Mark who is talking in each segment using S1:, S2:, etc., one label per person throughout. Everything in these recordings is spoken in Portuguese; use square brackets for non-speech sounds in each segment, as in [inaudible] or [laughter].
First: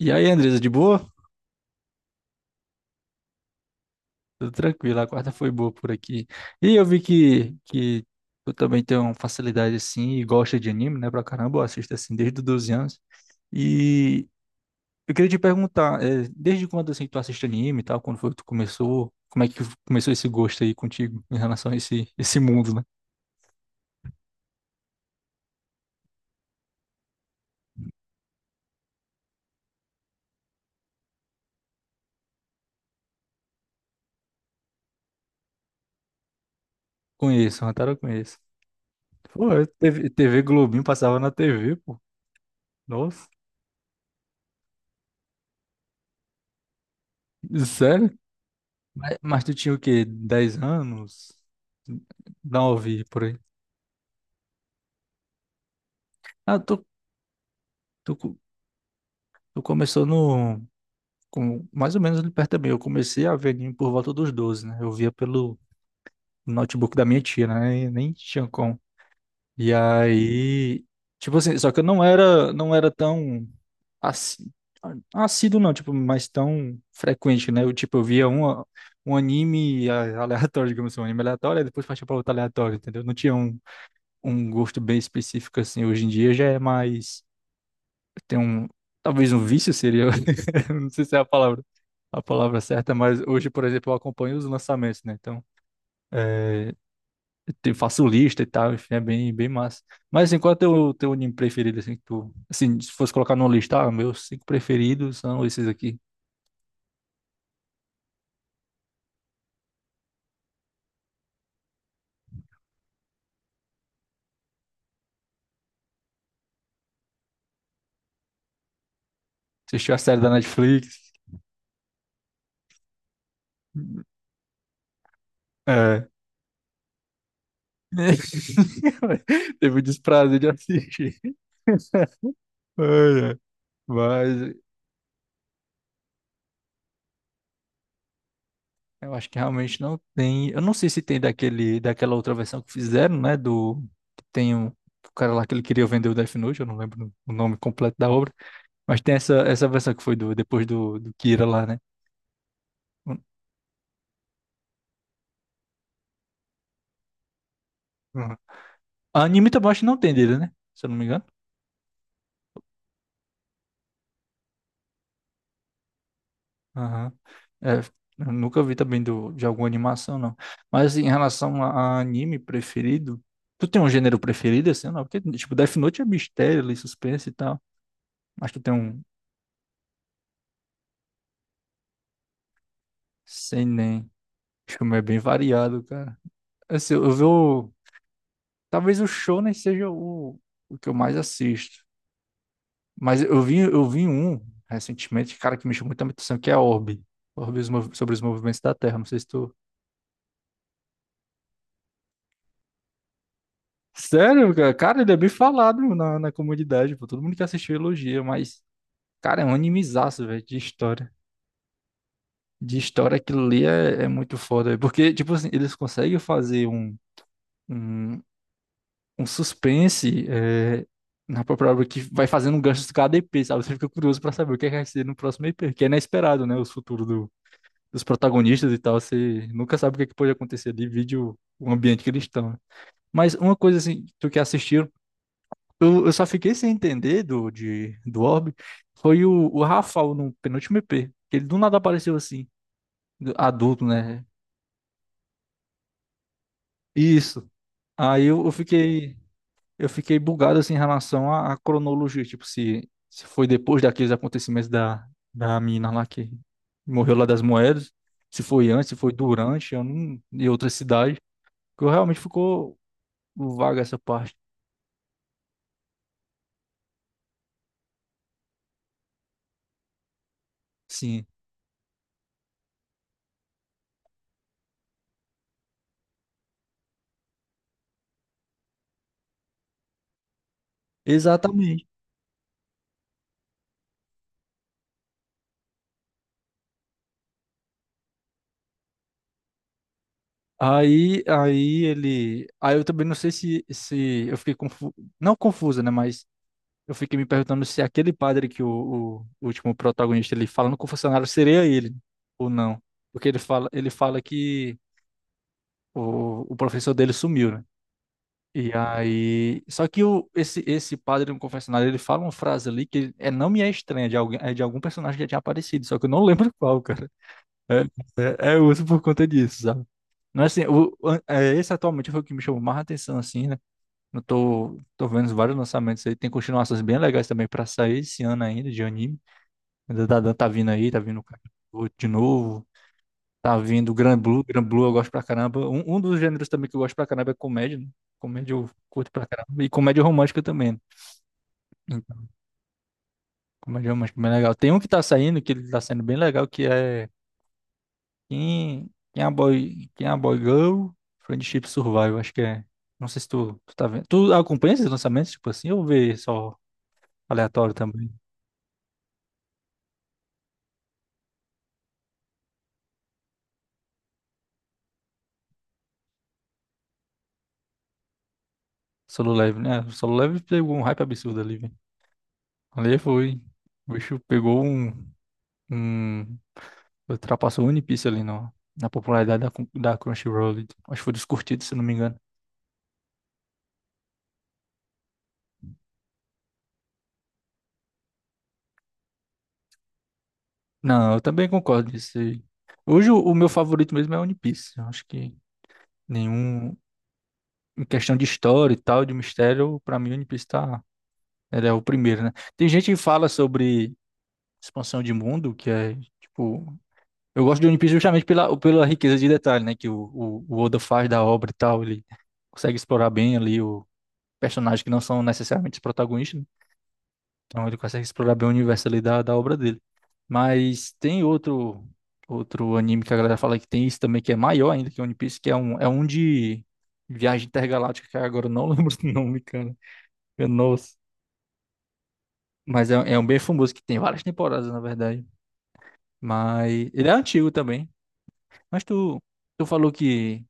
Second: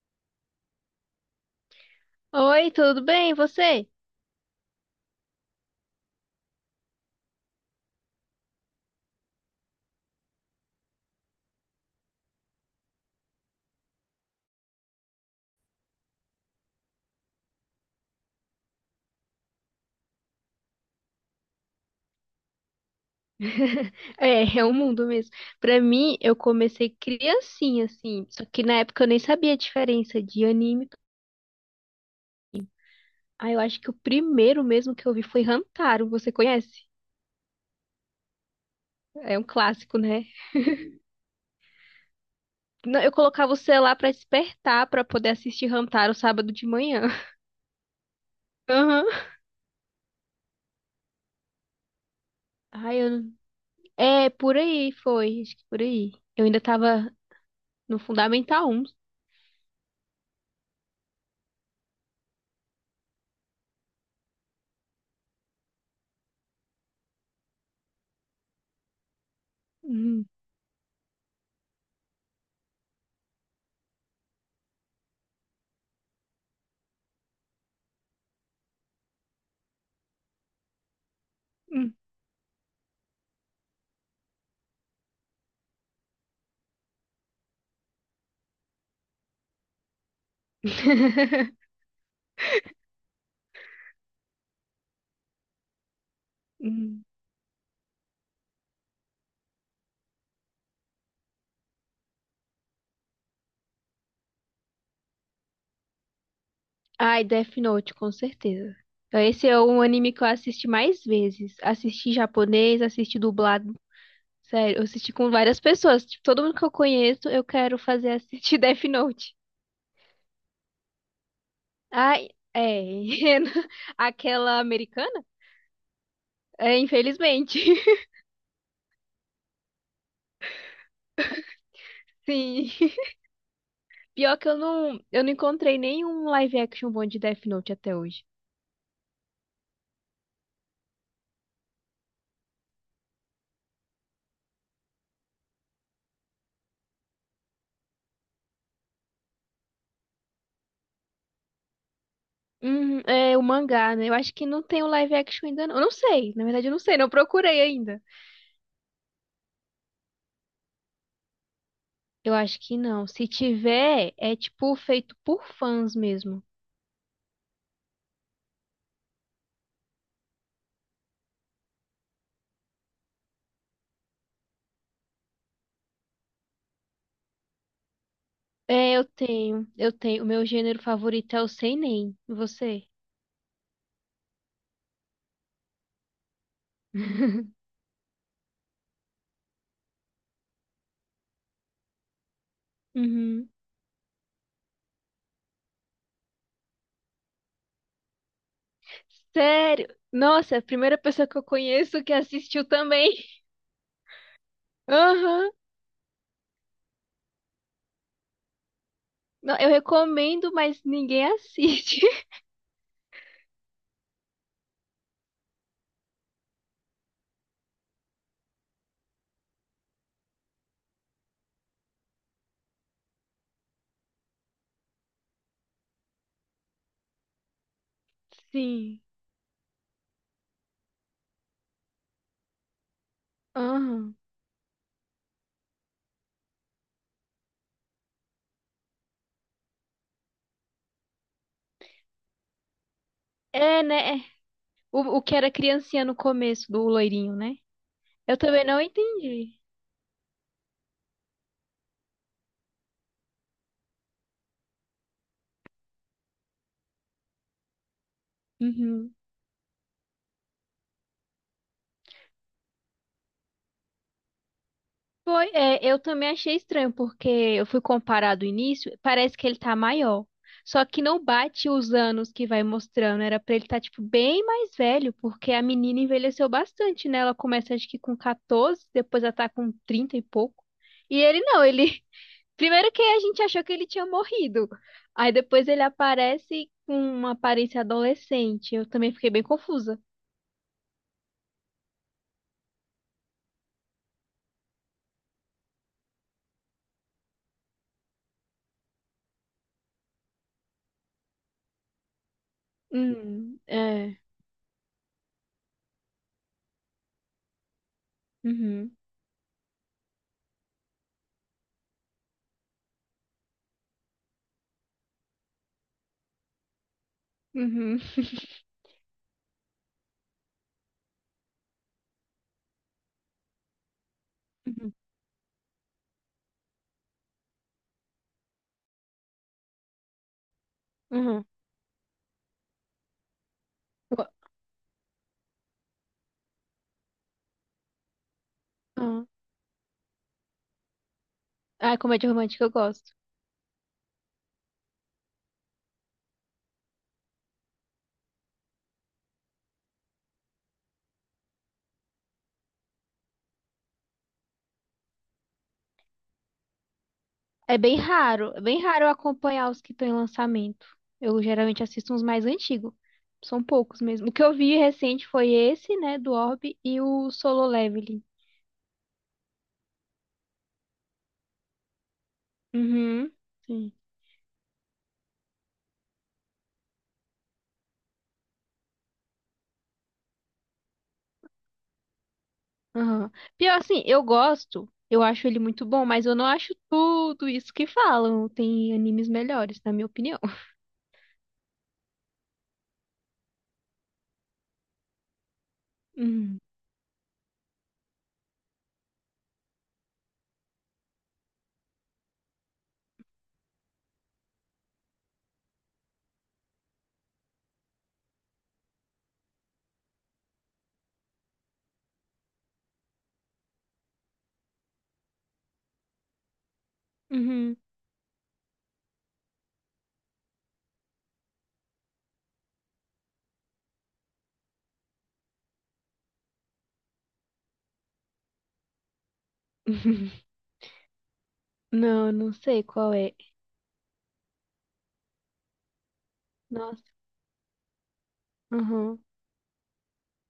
S1: E aí, Andresa, de boa?
S2: Oi, tudo bem? E você?
S1: Tudo tranquilo, a quarta foi boa por aqui. E eu vi que tu também tem uma facilidade assim e gosta de anime, né, pra caramba, eu assisto assim desde os 12 anos. E eu queria te perguntar, desde quando assim tu assiste anime e tal, quando foi que tu começou, como é que começou esse gosto aí contigo em relação a esse mundo, né?
S2: [laughs] É, é o mundo mesmo. Pra mim, eu comecei criancinha, assim. Só que na época eu nem sabia a diferença de anime. Ah, eu acho que o primeiro mesmo que eu vi foi Hamtaro. Você conhece?
S1: Conheço, Hantaro eu conheço.
S2: É um
S1: Pô, eu-
S2: clássico,
S1: TV,
S2: né?
S1: TV Globinho passava na TV, pô.
S2: Não, eu
S1: Nossa,
S2: colocava o celular pra despertar pra poder assistir Hamtaro sábado de manhã. [laughs]
S1: sério?
S2: Aham.
S1: Mas tu tinha o quê? 10 anos?
S2: Ai,
S1: 9,
S2: eu...
S1: por aí.
S2: É, por aí foi. Acho que por aí. Eu
S1: Ah,
S2: ainda
S1: tu,
S2: tava no
S1: tu, co-
S2: Fundamental 1.
S1: Tu começou no, com, mais ou menos ali perto também. Eu comecei a ver anime por volta dos 12, né? Eu via pelo notebook da minha tia, né? E nem tinha como. E
S2: Uhum.
S1: aí, tipo assim, só que eu não era, não era tão assi- assíduo, não, tipo, mas tão frequente, né? Eu, tipo, eu via um anime aleatório, [laughs] digamos assim, um anime aleatório, e depois
S2: Uhum.
S1: partia pra outro aleatório, entendeu? Não tinha um gosto bem específico, assim. Hoje em dia já é mais... Tem um... Talvez um vício seria [laughs] eu não sei se é
S2: [laughs]
S1: a palavra certa, mas hoje, por exemplo, eu acompanho os lançamentos, né? Então, é,
S2: Uhum.
S1: faço lista e tal, enfim, é bem, bem massa. Mas, assim, qual é o teu anime preferido, assim, que tu... Assim, se fosse colocar numa lista, ah, meus cinco preferidos são esses aqui.
S2: Ai, Death Note, com certeza. Então, esse é um anime que eu assisti mais vezes. Assisti em japonês, assisti dublado. Sério, eu assisti com várias pessoas. Tipo, todo mundo que eu conheço, eu quero fazer assistir [laughs] Death Note.
S1: Assistiu a série da Netflix?
S2: Ai, é. [laughs] Aquela americana?
S1: É.
S2: É, infelizmente. [laughs]
S1: [laughs] Teve o desprazer de assistir. [laughs]
S2: Sim.
S1: Ai, ai.
S2: Pior que
S1: Mas
S2: eu não encontrei nenhum live action bom de Death Note até hoje.
S1: eu acho que realmente não tem. Eu não sei se tem daquela outra versão que fizeram, né? Do. Tem um, o cara lá que ele queria vender o Death Note, eu não lembro o nome completo da obra. Mas tem essa versão que foi do, depois do Kira lá, né? Uhum.
S2: É o mangá, né? Eu acho que não tem o live action ainda, não. Eu não sei. Na verdade, eu não sei, não procurei ainda.
S1: A anime também acho que não tem dele, né? Se eu não me engano.
S2: Eu acho que não. Se tiver, é tipo feito por fãs mesmo.
S1: Aham. É, eu nunca vi também do, de alguma animação, não. Mas em relação a anime preferido, tu tem um gênero preferido, assim, ou não? Porque, tipo, Death Note é mistério, ali, suspense e tal. Mas tu tem
S2: É,
S1: um.
S2: eu tenho. Eu tenho. O meu gênero favorito é o seinen. Você?
S1: Sei, filme é bem variado, cara. Assim,
S2: [laughs]
S1: talvez o Shonen seja o que eu mais assisto. Mas
S2: Uhum.
S1: eu vi um recentemente, cara, que me chamou muita atenção, que é Orbe. Sobre os movimentos da Terra. Não sei se tu.
S2: Sério? Nossa, é a primeira pessoa que eu conheço que assistiu também. [laughs]
S1: Sério, cara? Cara, ele é bem
S2: Aham.
S1: falado na comunidade, pô. Todo mundo que assistiu elogia, mas, cara, é um
S2: Não, eu
S1: animezaço, velho,
S2: recomendo,
S1: de
S2: mas
S1: história.
S2: ninguém assiste.
S1: De história, aquilo ali é, é muito foda, velho. Porque, tipo assim, eles conseguem fazer um. Um- um suspense é, na própria obra que vai fazendo um gancho de cada EP, sabe? Você fica curioso pra saber o que é que vai ser no próximo EP, que é inesperado, né? Dos
S2: [laughs]
S1: protagonistas e tal,
S2: Sim.
S1: você nunca sabe o que é que pode acontecer ali, vide o ambiente que eles estão, né? Mas uma coisa assim,
S2: Aham.
S1: tu que assistiu, eu só fiquei sem entender do, de, do Orbe, foi o Rafael no penúltimo EP, que ele do nada apareceu assim,
S2: É,
S1: adulto,
S2: né?
S1: né?
S2: É. O que era criancinha no começo do loirinho,
S1: Isso.
S2: né?
S1: Aí
S2: Eu
S1: eu
S2: também não
S1: fiquei.
S2: entendi.
S1: Eu fiquei bugado assim em relação à cronologia, tipo, se foi depois daqueles acontecimentos da mina lá que morreu lá das moedas, se foi antes, se foi
S2: Uhum.
S1: durante, eu não, e outra cidade, que eu realmente ficou vaga essa parte.
S2: Foi, é, eu também achei estranho, porque eu fui comparar do início, parece que ele tá maior. Só que não
S1: Sim,
S2: bate os anos que vai mostrando, era pra ele estar, tá, tipo, bem mais velho, porque a menina envelheceu bastante, né? Ela começa, acho que com 14, depois ela tá com 30 e pouco. E ele não,
S1: exatamente.
S2: [laughs] Primeiro que a gente achou que ele tinha morrido. Aí depois ele aparece com uma aparência adolescente. Eu também fiquei bem confusa.
S1: Aí eu também não sei se, se eu fiquei confu... não confusa, né, mas eu fiquei me perguntando se aquele padre que o último protagonista ele fala no confessionário seria ele ou não. Porque ele
S2: É.
S1: fala que o professor dele sumiu, né? E
S2: Uhum.
S1: aí, só que o, esse padre no confessionário, ele fala uma frase ali que é, não me é estranha, de alguém, é de algum personagem que já tinha aparecido, só que eu não [laughs] lembro qual, cara. É,
S2: Uhum.
S1: é uso por conta disso, sabe? Não é assim, esse atualmente foi o que me chamou mais atenção, assim, né? Eu tô
S2: [laughs]
S1: vendo vários lançamentos aí, tem continuações bem legais também pra sair esse ano ainda, de anime. Ainda tá, tá vindo o
S2: Uhum.
S1: Kakarot de novo. Tá vindo Gran Blue, Gran Blue eu gosto pra caramba. Um dos gêneros também que eu gosto pra caramba é comédia, né? Comédia eu curto pra
S2: Uhum.
S1: caramba. E comédia romântica também, né?
S2: Ah, comédia
S1: Então,
S2: romântica eu gosto.
S1: comédia romântica é bem legal. Tem um que tá saindo, que ele tá saindo bem legal, que é quem é a Boy Girl? Friendship Survival, acho que é. Não sei se tu tá vendo. Tu acompanha esses lançamentos, tipo assim, ou vê só aleatório também?
S2: É bem raro eu acompanhar os que estão em lançamento. Eu geralmente assisto uns mais antigos. São poucos mesmo. O que eu vi recente foi esse, né, do Orb e o Solo Leveling.
S1: Solo Level, né? O Solo Level pegou um hype absurdo ali, velho. Ali
S2: Uhum,
S1: foi. O
S2: sim.
S1: bicho pegou um, um Ultrapassou o One Piece ali no, na popularidade da, da Crunchyroll. Acho que foi dos curtidos, se não me engano.
S2: Aham. Pior assim, eu gosto, eu acho ele muito bom, mas eu não acho tudo isso que falam. Tem animes melhores, na minha opinião.
S1: Não, eu também concordo nisso aí. Hoje o meu favorito mesmo é One Piece. Eu acho que
S2: Uhum.
S1: nenhum. Em questão de história e tal, de mistério, pra mim One Piece tá. Ele é o primeiro, né? Tem gente que fala sobre expansão de mundo, que é tipo. Eu gosto de One Piece justamente pela riqueza de detalhe, né? Que o Oda faz da obra e tal. Ele consegue explorar bem ali o personagem que não são necessariamente os protagonistas, né? Então ele
S2: Uhum.
S1: consegue explorar bem o universo ali da obra dele. Mas tem outro anime que a galera fala que tem isso também, que é maior ainda que One Piece, que é um de viagem intergaláctica, que agora eu não [laughs] lembro o nome, cara. Meu,
S2: [laughs]
S1: nossa.
S2: Não, não sei
S1: Mas é,
S2: qual
S1: é um
S2: é.
S1: bem famoso, que tem várias temporadas, na verdade. Mas ele
S2: Nossa.
S1: é antigo também. Mas
S2: Aham.
S1: tu falou que,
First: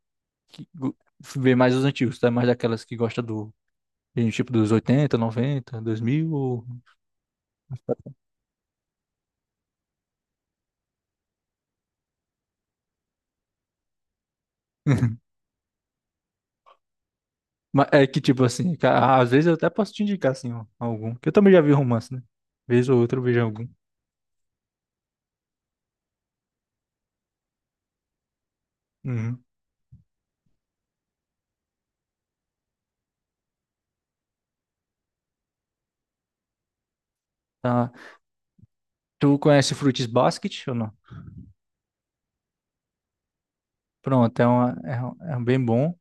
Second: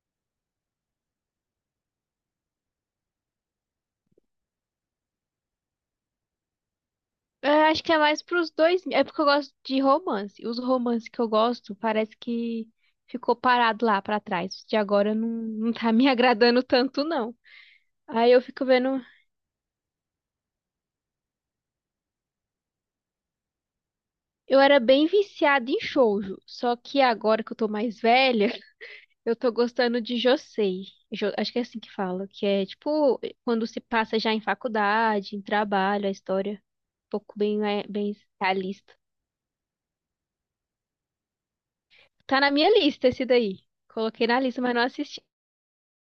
S1: que go- vê mais os antigos, tá? Mais daquelas que gosta do, tipo, dos 80, 90, 2000, ou...
S2: Eu acho que é mais pros dois. É porque eu gosto de romance. Os romances que eu gosto parece que ficou parado lá pra trás. De agora
S1: [laughs]
S2: não, não tá me [laughs] agradando tanto, não.
S1: Mas é que,
S2: Aí
S1: tipo
S2: eu fico
S1: assim,
S2: vendo.
S1: às vezes eu até posso te indicar, assim, ó, algum. Que eu também já vi romance, né? Vez ou outra eu vejo algum.
S2: Eu era bem viciada em shoujo. Só que agora que eu tô mais velha, [laughs] eu
S1: Uhum.
S2: tô gostando de josei. Acho que é assim que fala. Que é tipo quando se passa já em faculdade, em trabalho, a história é um pouco bem, é,
S1: Tá.
S2: bem realista.
S1: Tu conhece Fruits Basket ou não?
S2: Tá na minha lista esse daí. Coloquei
S1: Pronto,
S2: na lista, mas não assisti.
S1: é um bem bom.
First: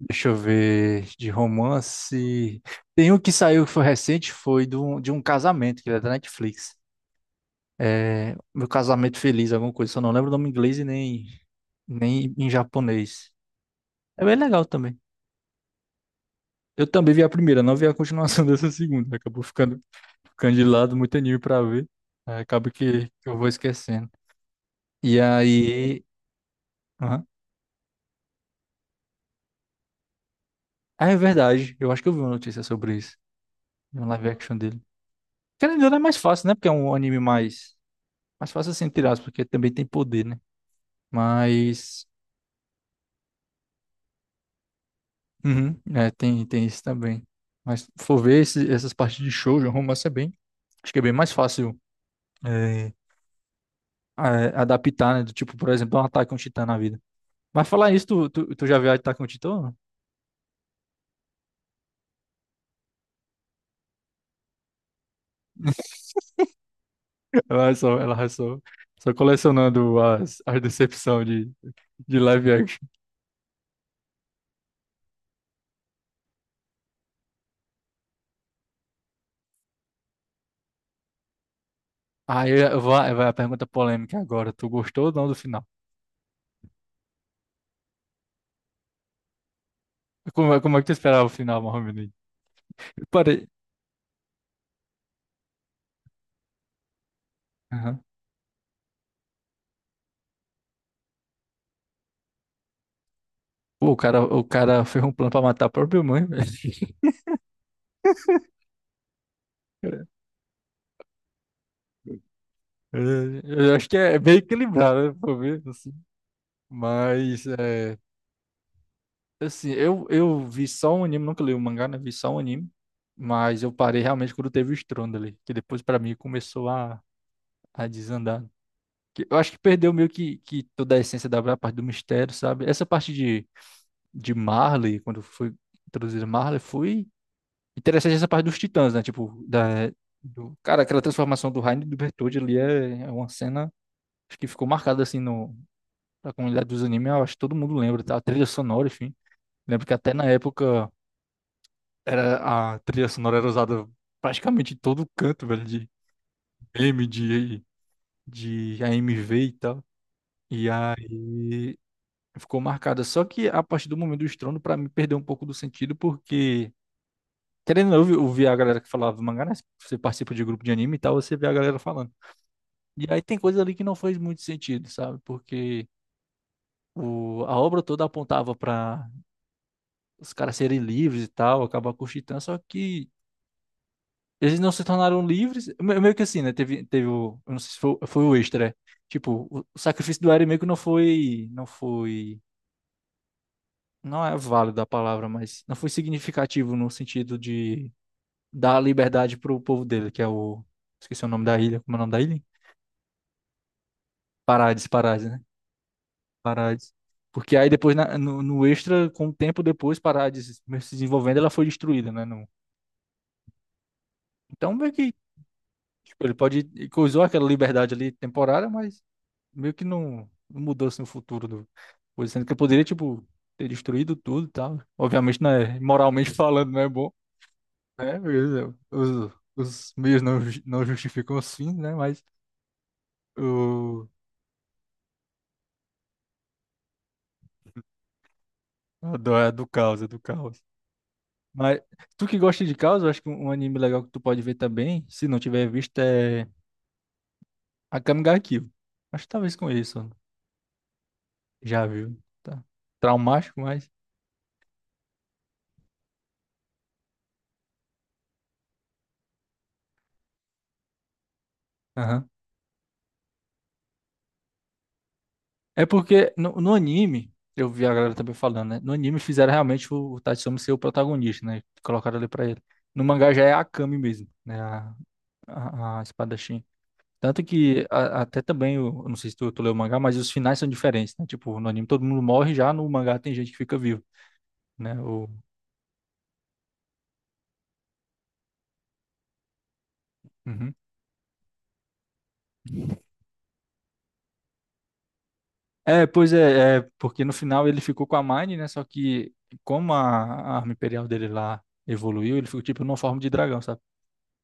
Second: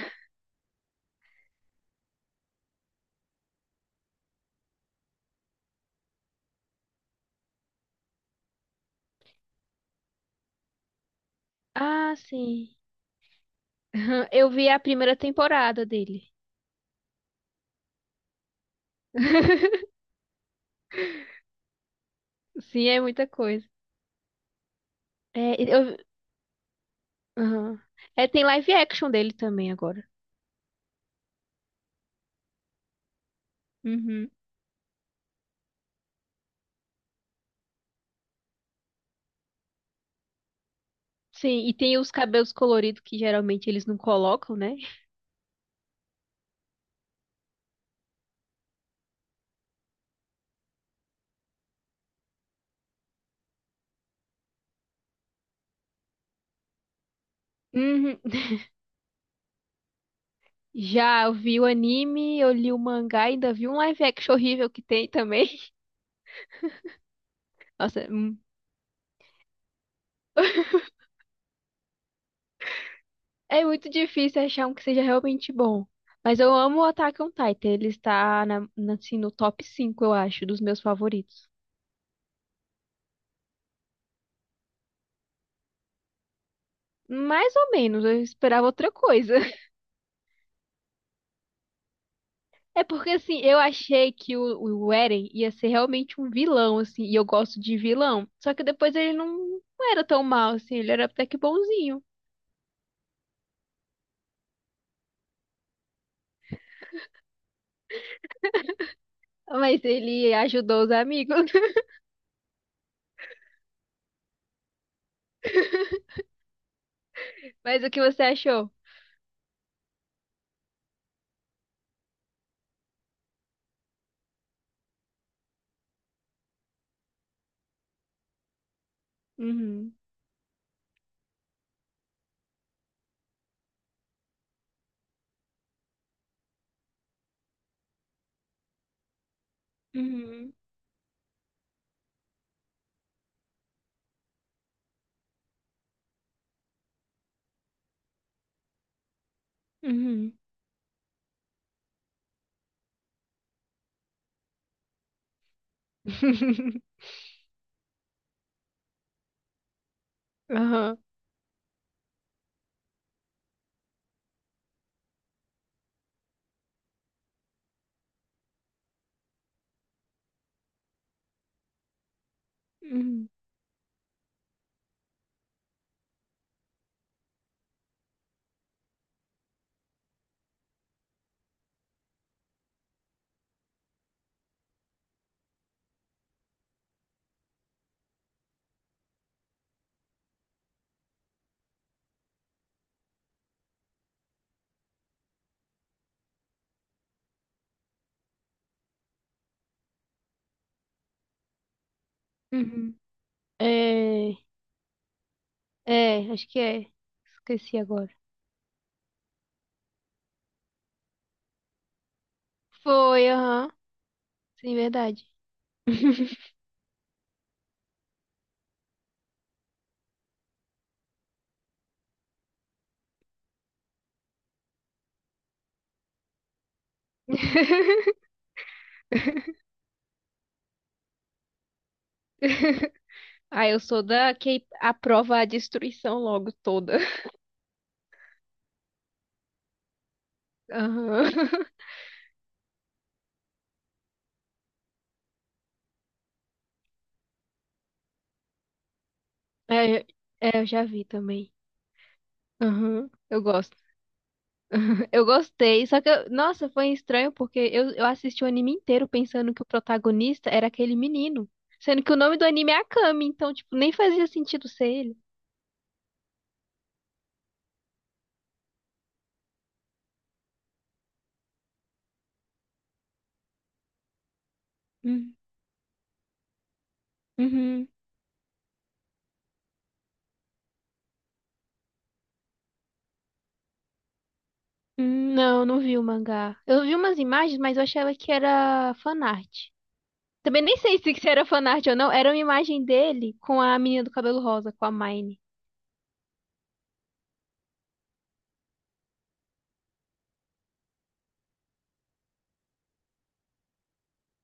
S1: Deixa eu ver de romance. Tem um que saiu que foi recente, foi de um casamento, que é da Netflix. É, Meu Casamento Feliz, alguma coisa. Só não lembro o nome em inglês e nem,
S2: Ah,
S1: nem em
S2: sim.
S1: japonês. É
S2: [laughs]
S1: bem
S2: Eu
S1: legal
S2: vi a
S1: também.
S2: primeira temporada dele.
S1: Eu também vi a primeira, não vi a continuação [laughs] dessa segunda. Acabou ficando
S2: [laughs]
S1: candidato, muito anime pra ver. Aí acaba
S2: Sim, é muita
S1: que eu vou
S2: coisa.
S1: esquecendo. E
S2: É,
S1: aí. Aham.
S2: aham. É, tem live action dele também agora.
S1: Ah, é verdade. Eu acho que eu vi uma notícia sobre isso. De um live
S2: Uhum.
S1: action dele. Querendo ou não, é mais fácil, né? Porque é um anime mais. Mais fácil assim, tirar, porque também tem poder, né?
S2: Sim, e tem
S1: Mas.
S2: os cabelos coloridos que geralmente eles não colocam, né?
S1: Uhum, é, tem isso também. Mas se for ver essas partes de shoujo, romance é bem. Acho que é bem mais fácil é, adaptar, né? Do tipo, por exemplo, um Attack on Titan na vida. Mas falar isso,
S2: Uhum.
S1: tu já viu Attack on Titan?
S2: Já eu vi o anime, eu li o mangá, ainda vi um live action horrível que tem também. [laughs] Nossa,
S1: Ela vai só, só colecionando as, as decepções de live action.
S2: É muito difícil achar um que seja realmente bom. Mas eu amo o Attack on Titan, ele está assim, no top 5 eu acho, dos meus favoritos.
S1: Aí vai a pergunta polêmica agora. Tu gostou ou não do final?
S2: Mais ou menos, eu esperava outra coisa. [laughs]
S1: Como, como é que tu esperava o final, Mohamed?
S2: É
S1: Eu
S2: porque, assim,
S1: parei.
S2: eu achei que o Eren ia ser realmente um vilão, assim, e eu gosto de
S1: Aham.
S2: vilão. Só que depois ele não era tão mal, assim, ele era até que bonzinho.
S1: Pô, o cara fez um plano pra matar a própria mãe, velho.
S2: Mas
S1: [laughs]
S2: ele ajudou os amigos.
S1: É, eu acho que é bem equilibrado, né? Por ver, assim.
S2: [laughs]
S1: Mas,
S2: Mas o
S1: é,
S2: que você achou?
S1: assim, eu vi só um anime, nunca li o mangá, né? Vi só um anime. Mas eu parei realmente quando teve o estrondo ali. Que depois, pra mim, começou a desandar. Eu acho que perdeu
S2: Uhum,
S1: meio que toda a essência da parte do mistério, sabe? Essa parte de Marley, quando foi introduzida Marley, foi interessante essa parte dos titãs, né?
S2: uhum,
S1: Cara, aquela transformação do Rainer e do Bertoldi ali é, é uma cena acho que ficou marcada assim no, na comunidade dos animes. Eu acho que todo mundo lembra, tá? A trilha sonora, enfim. Lembro que até na
S2: uhum.
S1: época era, a trilha sonora era usada praticamente em todo canto, velho, de
S2: [laughs]
S1: meme, de AMV e tal. E
S2: Aham,
S1: aí. Ficou marcada. Só que a partir do momento do estrondo, pra mim, perdeu um pouco do sentido, porque, querendo ou não, eu vi a galera que falava mangá, né? Você participa de grupo de anime e tal, você vê a galera falando. E aí
S2: uhum,
S1: tem coisa ali que não faz muito sentido, sabe? Porque a obra toda apontava pra os caras serem livres e tal, acabar com o Titã, só que eles não se tornaram livres. Meio que assim, né? Teve, teve o. Eu não sei se foi, foi o extra. Tipo, o sacrifício do Eren meio que não foi. Não foi, não é válida a palavra, mas não foi significativo no sentido de dar liberdade pro povo dele, que é o. Esqueci o nome da ilha. Como é o nome da ilha?
S2: uhum. É,
S1: Parades, Parades, né?
S2: é, acho que é.
S1: Parades. Porque aí
S2: Esqueci
S1: depois,
S2: agora.
S1: no extra, com o tempo depois, Parades mesmo se desenvolvendo, ela foi destruída, né?
S2: Foi, aham,
S1: Então,
S2: sim,
S1: meio que
S2: verdade.
S1: tipo, ele pode. Ele coisou aquela liberdade ali temporária, mas meio que não mudou assim, o futuro do. Sendo que eu poderia, tipo, ter destruído tudo e tal. Obviamente, né? Moralmente [laughs] falando, não é bom, né?
S2: [laughs]
S1: Beleza, os meios não justificam os fins, né? Mas
S2: Ah, eu sou
S1: o
S2: da que aprova a destruição logo toda.
S1: é do caos, é do caos.
S2: Aham. [laughs]
S1: Mas tu que gosta de caos, eu acho que um anime legal que tu pode ver também, se não tiver visto, é Akame ga Kill. Acho que talvez com
S2: É, eu-
S1: isso,
S2: é, eu já vi também.
S1: já viu, tá?
S2: Aham. Eu
S1: Traumático,
S2: gosto.
S1: mas.
S2: Eu gostei. Só que, nossa, foi estranho porque eu assisti o anime inteiro pensando que o protagonista era aquele menino. Sendo que o
S1: Aham.
S2: nome do anime é Akami, então, tipo, nem fazia sentido ser ele.
S1: É porque no anime, eu vi a galera também falando, né? No anime fizeram realmente o Tatsumi ser o protagonista, né? Colocaram ali pra ele. No mangá já é a Akame mesmo, né? A,
S2: Hum,
S1: a, a espada. Tanto que
S2: Uhum.
S1: até também, eu não sei se tu leu o mangá, mas os finais são diferentes, né? Tipo, no anime todo mundo morre, já no mangá tem gente que fica vivo, né? O...
S2: Não, não vi o mangá. Eu vi umas imagens, mas eu achava que era fanart. Também
S1: Uhum.
S2: nem sei se isso era fanart ou não. Era uma imagem dele com a menina do cabelo rosa, com a Mine.
S1: É, pois é, porque no final ele ficou com a Mine, né? Só que como a arma imperial dele lá evoluiu, ele ficou tipo numa forma de dragão, sabe?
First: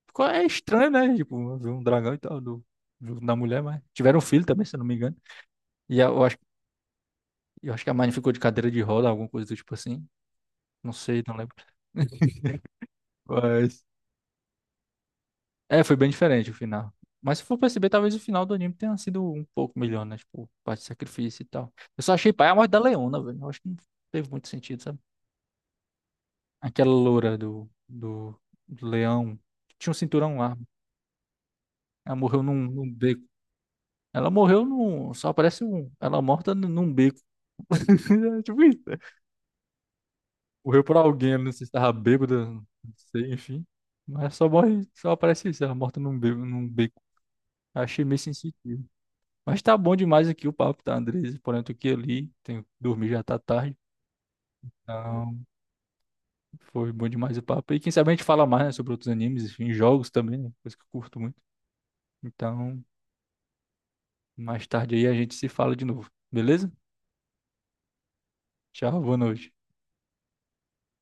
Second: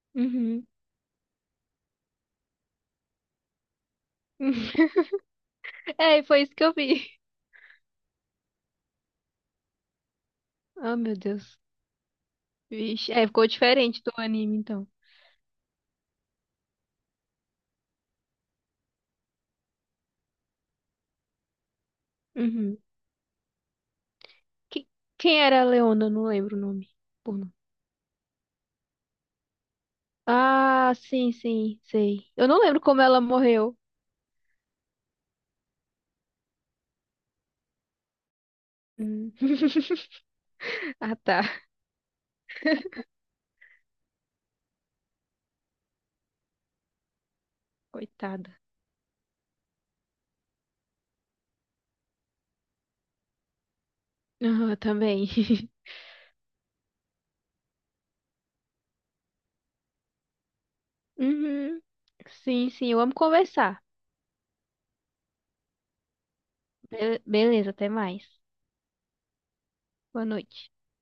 S1: É
S2: Uhum.
S1: estranho, né? Tipo, ver um dragão e tal, da mulher, mas tiveram um filho também, se eu não me engano.
S2: [laughs]
S1: E
S2: É,
S1: eu acho,
S2: foi isso que eu vi.
S1: eu acho que a Mine ficou de cadeira de roda, alguma coisa do tipo assim. Não
S2: Oh, meu
S1: sei, não lembro.
S2: Deus.
S1: [laughs]
S2: Vixe. É, ficou
S1: Mas
S2: diferente do anime, então.
S1: é, foi bem diferente o final. Mas se for perceber, talvez o final do anime tenha sido um pouco melhor, né? Tipo, parte de sacrifício e tal. Eu só achei pai a morte da
S2: Uhum.
S1: Leona, velho. Eu acho que não teve muito sentido,
S2: Que-
S1: sabe?
S2: Quem era a Leona? Eu não lembro o nome.
S1: Aquela
S2: Por
S1: loura
S2: nome.
S1: do, do leão. Tinha um cinturão lá.
S2: Ah, sim, sim,
S1: Ela
S2: sei.
S1: morreu
S2: Eu
S1: num,
S2: não lembro
S1: num
S2: como ela
S1: beco.
S2: morreu.
S1: Ela morreu num. Só aparece um. Ela morta num beco. [laughs] É, tipo isso, né?
S2: Hum.
S1: Morreu
S2: [laughs]
S1: por
S2: Ah,
S1: alguém, não
S2: tá.
S1: sei se tava bêbada, não sei, enfim. Mas só morre, só aparece isso, ela morta num beco, num beco. Achei meio
S2: Coitada.
S1: sensitivo. Mas tá bom demais aqui o papo, tá, Andres? Porém, eu tô aqui ali, tenho que dormir, já tá tarde.
S2: Ah, também.
S1: Então,
S2: [laughs]
S1: foi bom demais o papo. E quem sabe a gente fala mais, né, sobre outros animes, enfim, jogos também, né? Coisa que eu curto muito.
S2: Uhum. Sim,
S1: Então,
S2: sim, eu amo conversar.
S1: mais tarde aí a gente se fala de novo, beleza?
S2: Beleza, até mais.
S1: Tchau, boa noite.
S2: Boa noite.